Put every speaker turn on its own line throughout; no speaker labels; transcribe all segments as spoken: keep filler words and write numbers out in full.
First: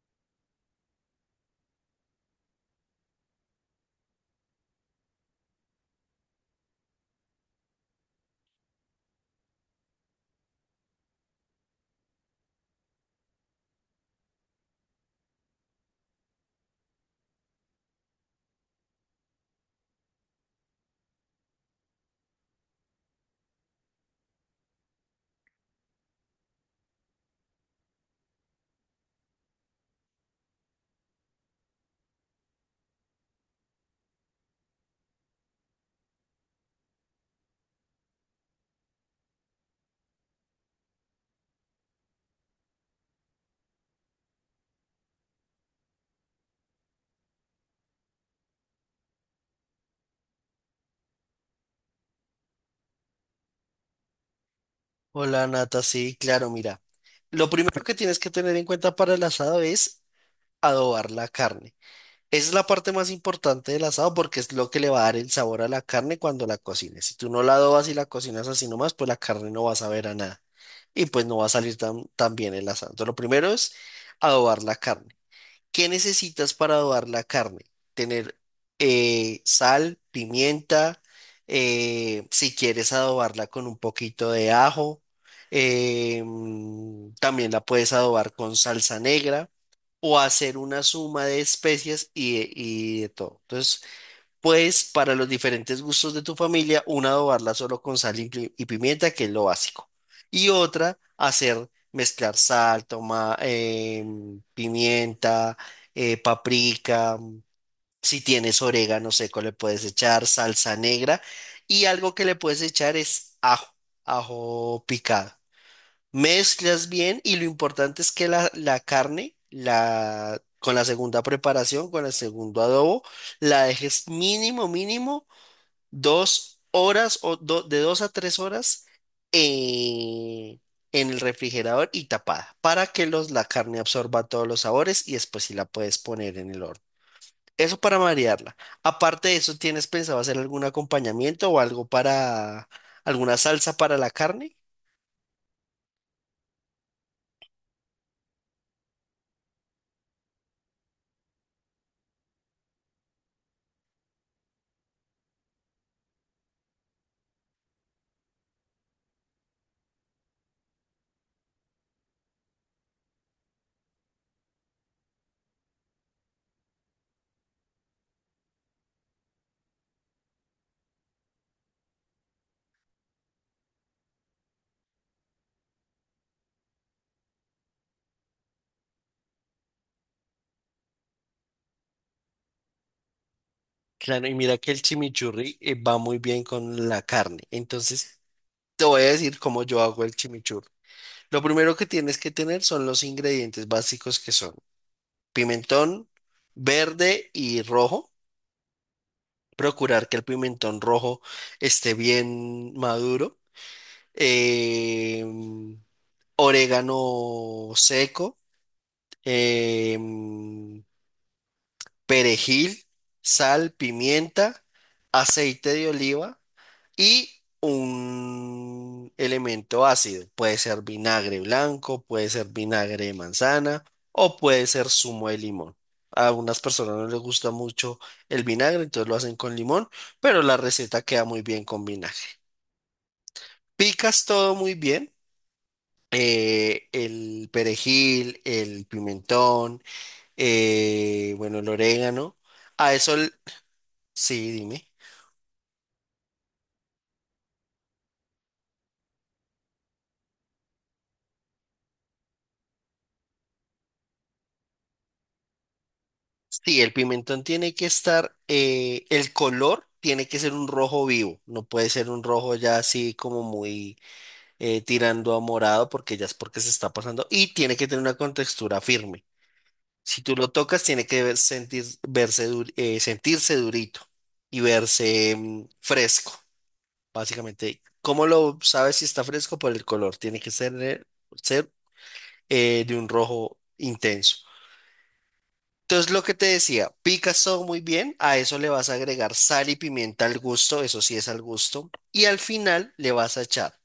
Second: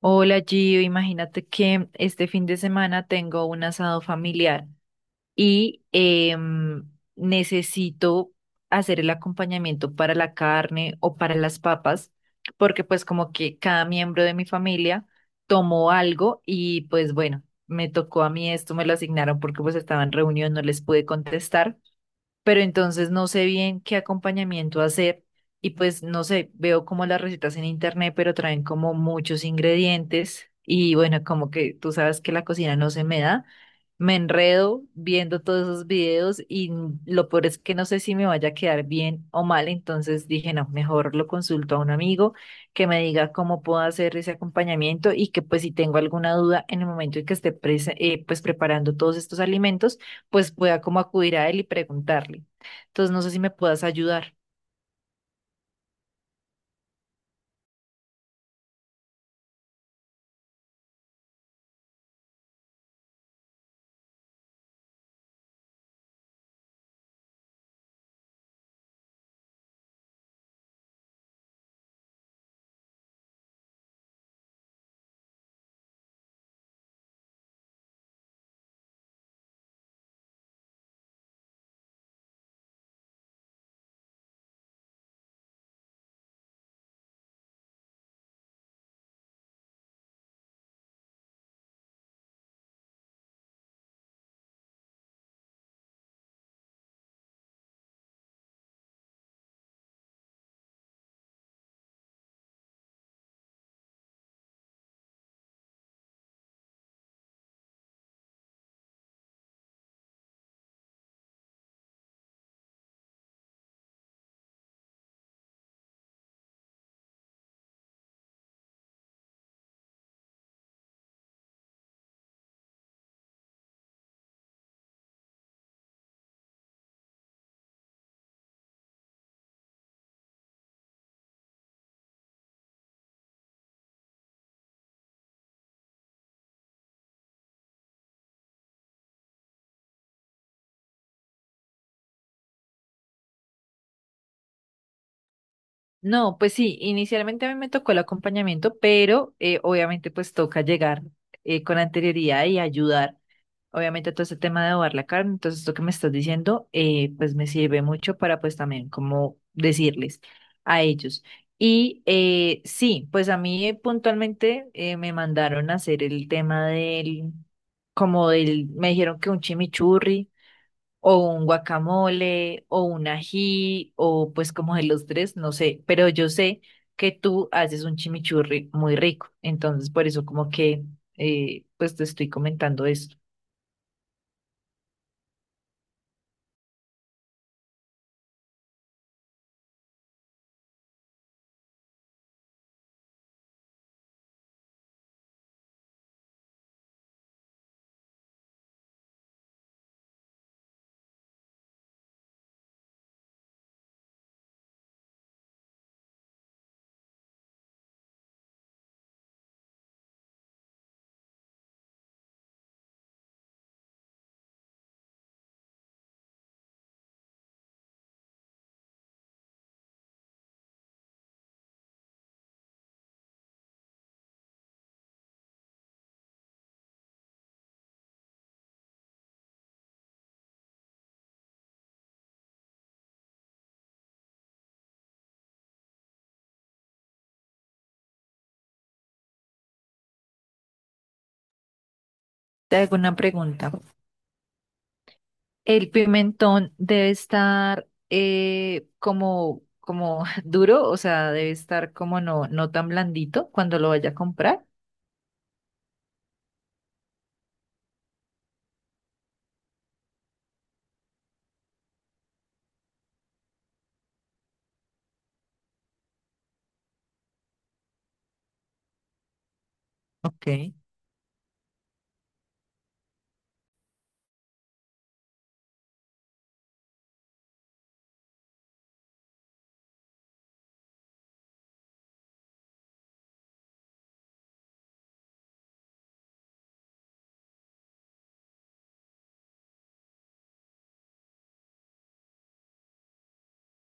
Hola Gio, imagínate que este fin de semana tengo un asado familiar y em, necesito hacer el acompañamiento para la carne o para las papas, porque pues como que cada miembro de mi familia tomó algo y pues bueno, me tocó a mí esto, me lo asignaron porque pues estaba en reunión, no les pude contestar pero entonces no sé bien qué acompañamiento hacer y pues no sé, veo como las recetas en internet, pero traen como muchos ingredientes y bueno, como que tú sabes que la cocina no se me da, me enredo viendo todos esos videos y lo peor es que no sé si me vaya a quedar bien o mal, entonces dije, no, mejor lo consulto a un amigo que me diga cómo puedo hacer ese acompañamiento y que pues si tengo alguna duda en el momento en que esté prese- eh, pues preparando todos estos alimentos, pues pueda como acudir a él y preguntarle. Entonces, no sé si me puedas ayudar.
Hola Nata, sí, claro, mira. Lo primero que tienes que tener en cuenta para el asado es adobar la carne. Esa es la parte más importante del asado porque es lo que le va a dar el sabor a la carne cuando la cocines. Si tú no la adobas y la cocinas así nomás, pues la carne no va a saber a nada y pues no va a salir tan, tan bien el asado. Entonces, lo primero es adobar la carne. ¿Qué necesitas para adobar la carne? Tener eh, sal, pimienta, eh, si quieres adobarla con un poquito de ajo, eh, mm, también la puedes adobar con salsa negra o hacer una suma de especias y de, y de todo. Entonces, pues para los diferentes gustos de tu familia, una adobarla solo con sal y pi- y pimienta, que es lo básico. Y otra, hacer mezclar sal, toma, em, pimienta, eh, paprika, si tienes orégano seco le puedes echar, salsa negra y algo que le puedes echar es ajo, ajo picado. Mezclas bien y lo importante es que la, la carne, la, con la segunda preparación, con el segundo adobo, la dejes mínimo, mínimo dos horas o do- de dos a tres horas eh, en el refrigerador y tapada para que los, la carne absorba todos los sabores y después sí la puedes poner en el horno. Eso para marearla. Aparte de eso, ¿tienes pensado hacer algún acompañamiento o algo para alguna salsa para la carne?
No, pues sí, inicialmente a mí me tocó el acompañamiento, pero eh, obviamente pues toca llegar eh, con anterioridad y ayudar. Obviamente todo este tema de adobar la carne, entonces esto que me estás diciendo, eh, pues me sirve mucho para pues también como decirles a ellos. Y eh, sí, pues a mí eh, puntualmente eh, me mandaron a hacer el tema del, como del, me dijeron que un chimichurri o un guacamole, o un ají, o pues como de los tres, no sé, pero yo sé que tú haces un chimichurri muy rico, entonces por eso como que eh, pues te estoy comentando esto.
Claro, y mira que el chimichurri eh, va muy bien con la carne. Entonces, te voy a decir cómo yo hago el chimichurri. Lo primero que tienes que tener son los ingredientes básicos que son pimentón verde y rojo. Procurar que el pimentón rojo esté bien maduro. Em, Orégano seco, em, perejil, sal, pimienta, aceite de oliva y un elemento ácido. Puede ser vinagre blanco, puede ser vinagre de manzana o puede ser zumo de limón. A unas personas no les gusta mucho el vinagre, entonces lo hacen con limón, pero la receta queda muy bien con vinagre. Picas todo muy bien. eh, el perejil, el pimentón, eh, bueno, el orégano.
Te
A
hago
eso,
una
el-
pregunta.
sí, dime.
¿El pimentón debe estar eh, como, como duro? O sea, debe estar como no, no tan blandito cuando lo vaya a comprar.
Sí, el pimentón tiene que estar, eh, el color tiene que ser un rojo vivo, no puede ser un rojo ya así como muy eh, tirando a morado porque ya es porque se está pasando y tiene que tener una contextura firme. Si tú
Ok.
lo
Si
tocas, tiene que ver- sentir, verse dur- eh, sentirse durito y verse mm, fresco, básicamente. ¿Cómo lo sabes si está fresco? Por el color, tiene que ser, eh, ser eh, de un rojo intenso. Entonces, lo que te decía, Picasso muy bien, a eso le vas a agregar sal y pimienta al gusto, eso sí es al gusto, y al final le vas a echar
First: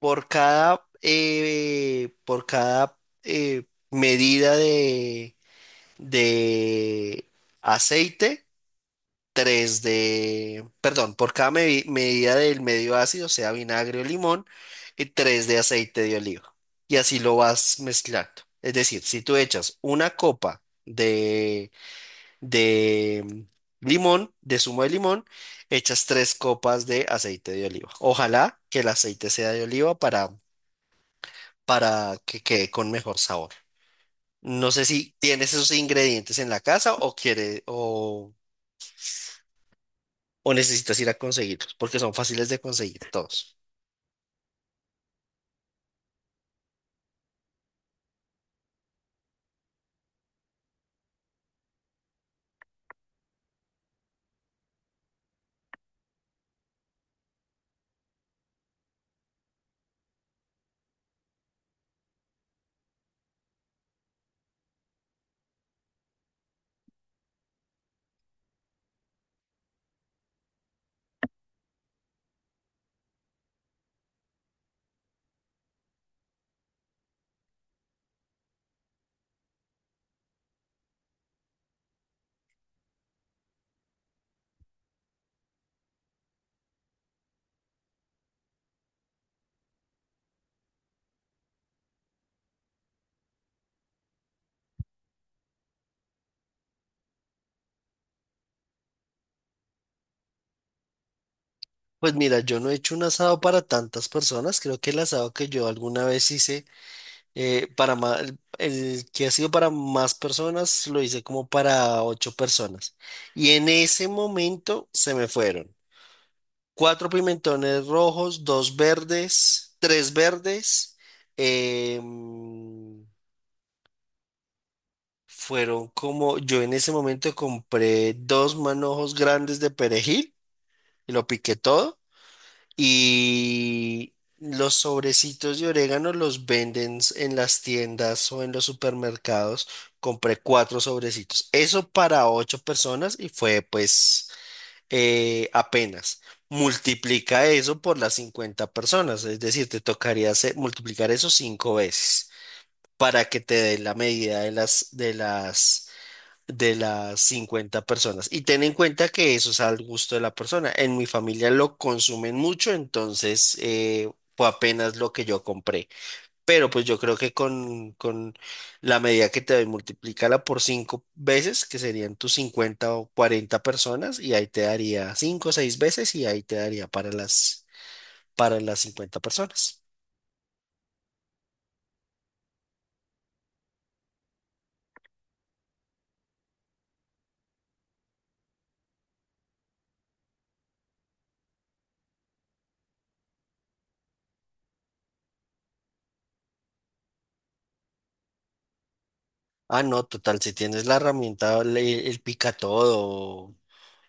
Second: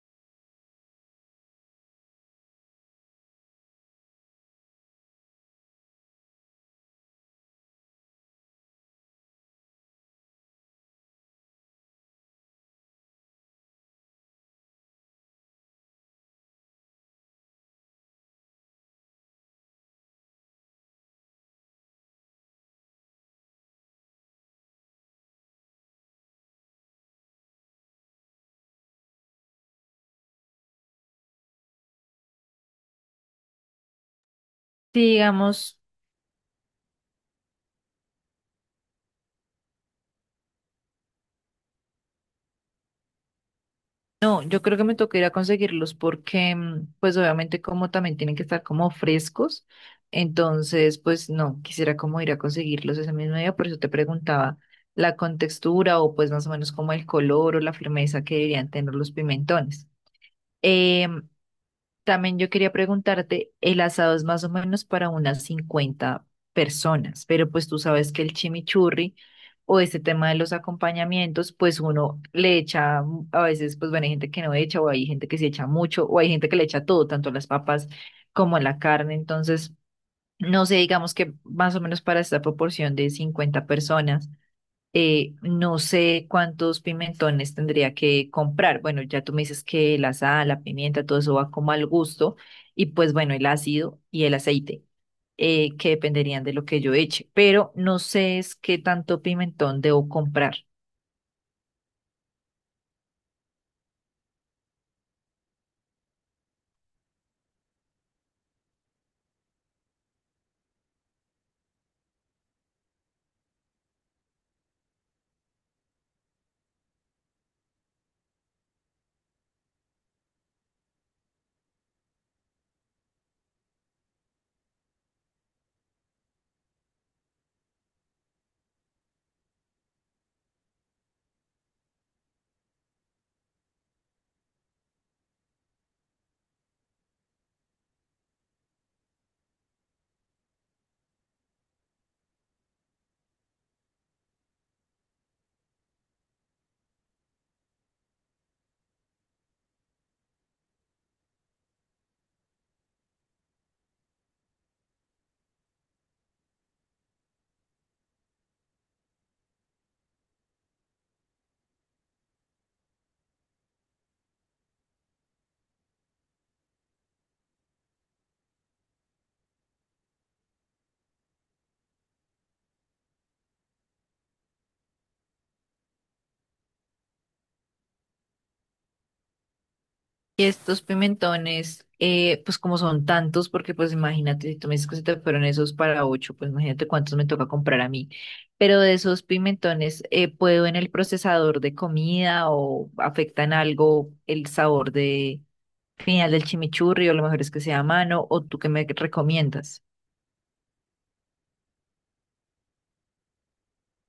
por cada, eh, por cada eh, medida de, de aceite, tres de, perdón, por cada medi- medida del medio ácido, sea vinagre o limón, y tres de aceite de oliva. Y así lo vas mezclando. Es decir, si tú echas una copa de mm, limón, de zumo de limón, echas tres copas de aceite de oliva. Ojalá que el aceite sea de oliva para, para que quede con mejor sabor. No sé si tienes esos
digamos.
ingredientes en la casa o quiere o, o necesitas ir a conseguirlos, porque son fáciles de conseguir todos.
No, yo creo que me toca ir a conseguirlos porque, mm, pues obviamente como también tienen que estar como frescos, entonces pues no, quisiera como ir a conseguirlos ese mismo día, por eso te preguntaba la contextura o pues más o menos como el color o la firmeza que deberían tener los pimentones. Em, también yo quería preguntarte, el asado es más o menos para unas cincuenta personas, pero pues tú sabes que el chimichurri o este tema de los acompañamientos, pues uno le echa, mm, a veces pues bueno, hay gente que no echa o hay gente que se echa mucho o hay gente que le echa todo, tanto las papas como la carne, entonces no sé, digamos que más o menos para esta proporción de cincuenta personas eh, no sé cuántos pimentones tendría que comprar. Bueno, ya tú me dices que la sal, la pimienta, todo eso va como al gusto. Y pues bueno, el ácido y el aceite, eh, que dependerían de lo que yo eche. Pero no sé es qué tanto pimentón debo comprar.
Pues mira, yo no he hecho un asado para tantas personas. Creo que el asado que yo alguna vez hice Eh, para ma- el, el que ha sido para más personas, lo hice como para ocho personas. Y en ese momento se me fueron cuatro pimentones rojos, dos verdes, tres verdes. em, fueron como, yo en ese momento compré dos manojos grandes de perejil y lo piqué todo. Y los sobrecitos de orégano los venden en las tiendas o en los supermercados. Compré cuatro sobrecitos. Eso para ocho personas y fue pues eh, apenas. Multiplica eso por las cincuenta personas, es decir, te tocaría hacer- multiplicar eso cinco veces para que te dé la medida de las, de las de las cincuenta personas. Y ten en cuenta que eso es al gusto de la persona. En mi familia lo consumen mucho, entonces eh, fue apenas lo que yo compré. Pero pues yo creo que con, con la medida que te doy, multiplícala por cinco veces, que serían tus cincuenta o cuarenta personas, y ahí te daría cinco o seis veces y ahí te daría para las, para las cincuenta personas.
Y estos pimentones, eh, pues como son tantos, porque pues imagínate, si tú me dices que se te fueron esos para ocho, pues imagínate cuántos me toca comprar a mí. Pero de esos pimentones, eh, ¿puedo en el procesador de comida o afectan algo el sabor de final del chimichurri o lo mejor es que sea a mano o tú qué me
Ah,
recomiendas?
no, total, si tienes la herramienta, le- el, pica todo,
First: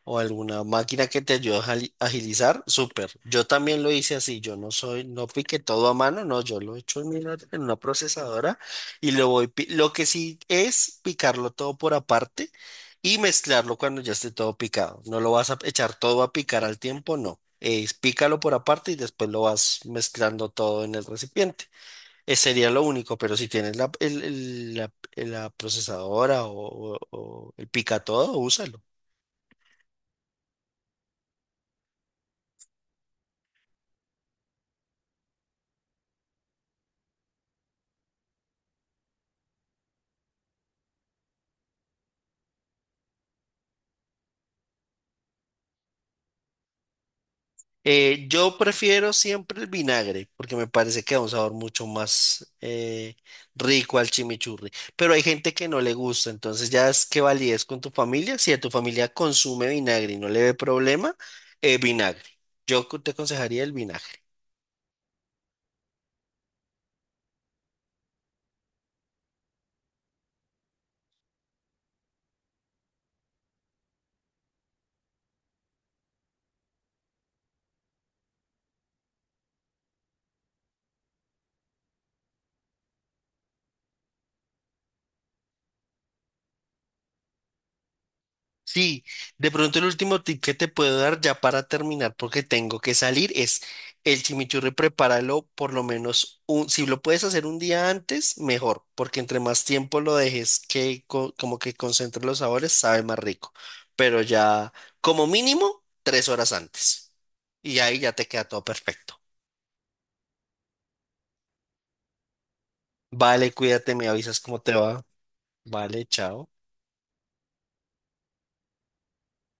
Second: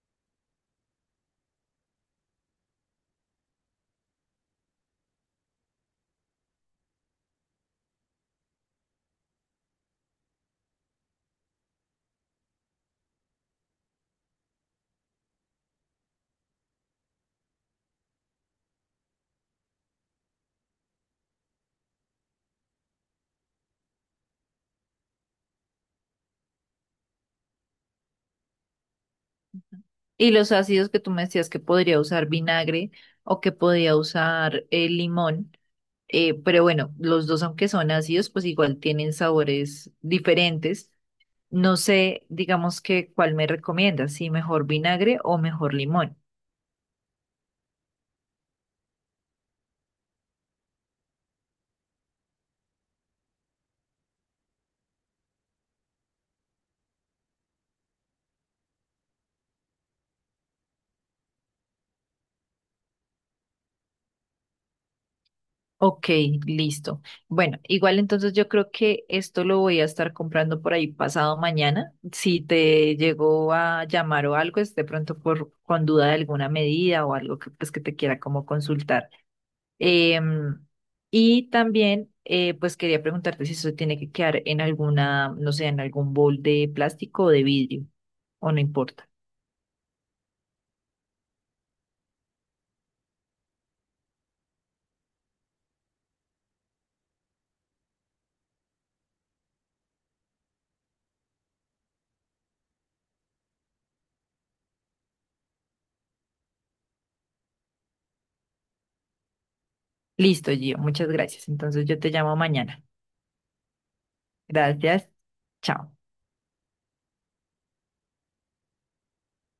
o alguna máquina que te ayude a jali- agilizar, súper. Yo también lo hice así, yo no soy, no piqué todo a mano, no, yo lo he hecho en una, en una procesadora y lo voy, pi- lo que sí es picarlo todo por aparte y mezclarlo cuando ya esté todo picado. No lo vas a echar todo a picar al tiempo, no. Es pícalo por aparte y después lo vas mezclando todo en el recipiente. Ese sería lo único, pero si tienes la, el- el- la, la procesadora o, o o el pica todo, úsalo.
Y los ácidos que tú me decías que podría usar vinagre o que podría usar eh, limón. Eh, pero bueno, los dos, aunque son ácidos, pues igual tienen sabores diferentes. No sé, digamos que cuál me recomiendas, si mejor vinagre o mejor limón.
Eh, yo prefiero siempre el vinagre porque me parece que da un sabor mucho más eh, rico al chimichurri. Pero hay gente que no le gusta, entonces ya es que validez con tu familia. Si a tu familia consume vinagre y no le ve problema, eh, vinagre. Yo co- te aconsejaría el vinagre.
Ok, listo. Bueno, igual entonces yo creo que esto lo voy a estar comprando por ahí pasado mañana. Si te llegó a llamar o algo, es de pronto por con duda de alguna medida o algo que pues que te quiera como consultar. Em, y también, eh, pues quería preguntarte si eso tiene que quedar en alguna, no sé, en algún bol de plástico o de vidrio, o no
Sí,
importa.
de pronto el último tip que te puedo dar ya para terminar, porque tengo que salir, es el chimichurri, prepáralo por lo menos un, si lo puedes hacer un día antes, mejor, porque entre más tiempo lo dejes que co- como que concentre los sabores, sabe más rico. Pero ya, como mínimo, tres horas antes. Y ahí ya te queda todo perfecto.
Listo, Gio, muchas gracias. Entonces yo te llamo mañana.
Vale, cuídate, me avisas cómo te va.
Gracias. Chao.
Vale, chao.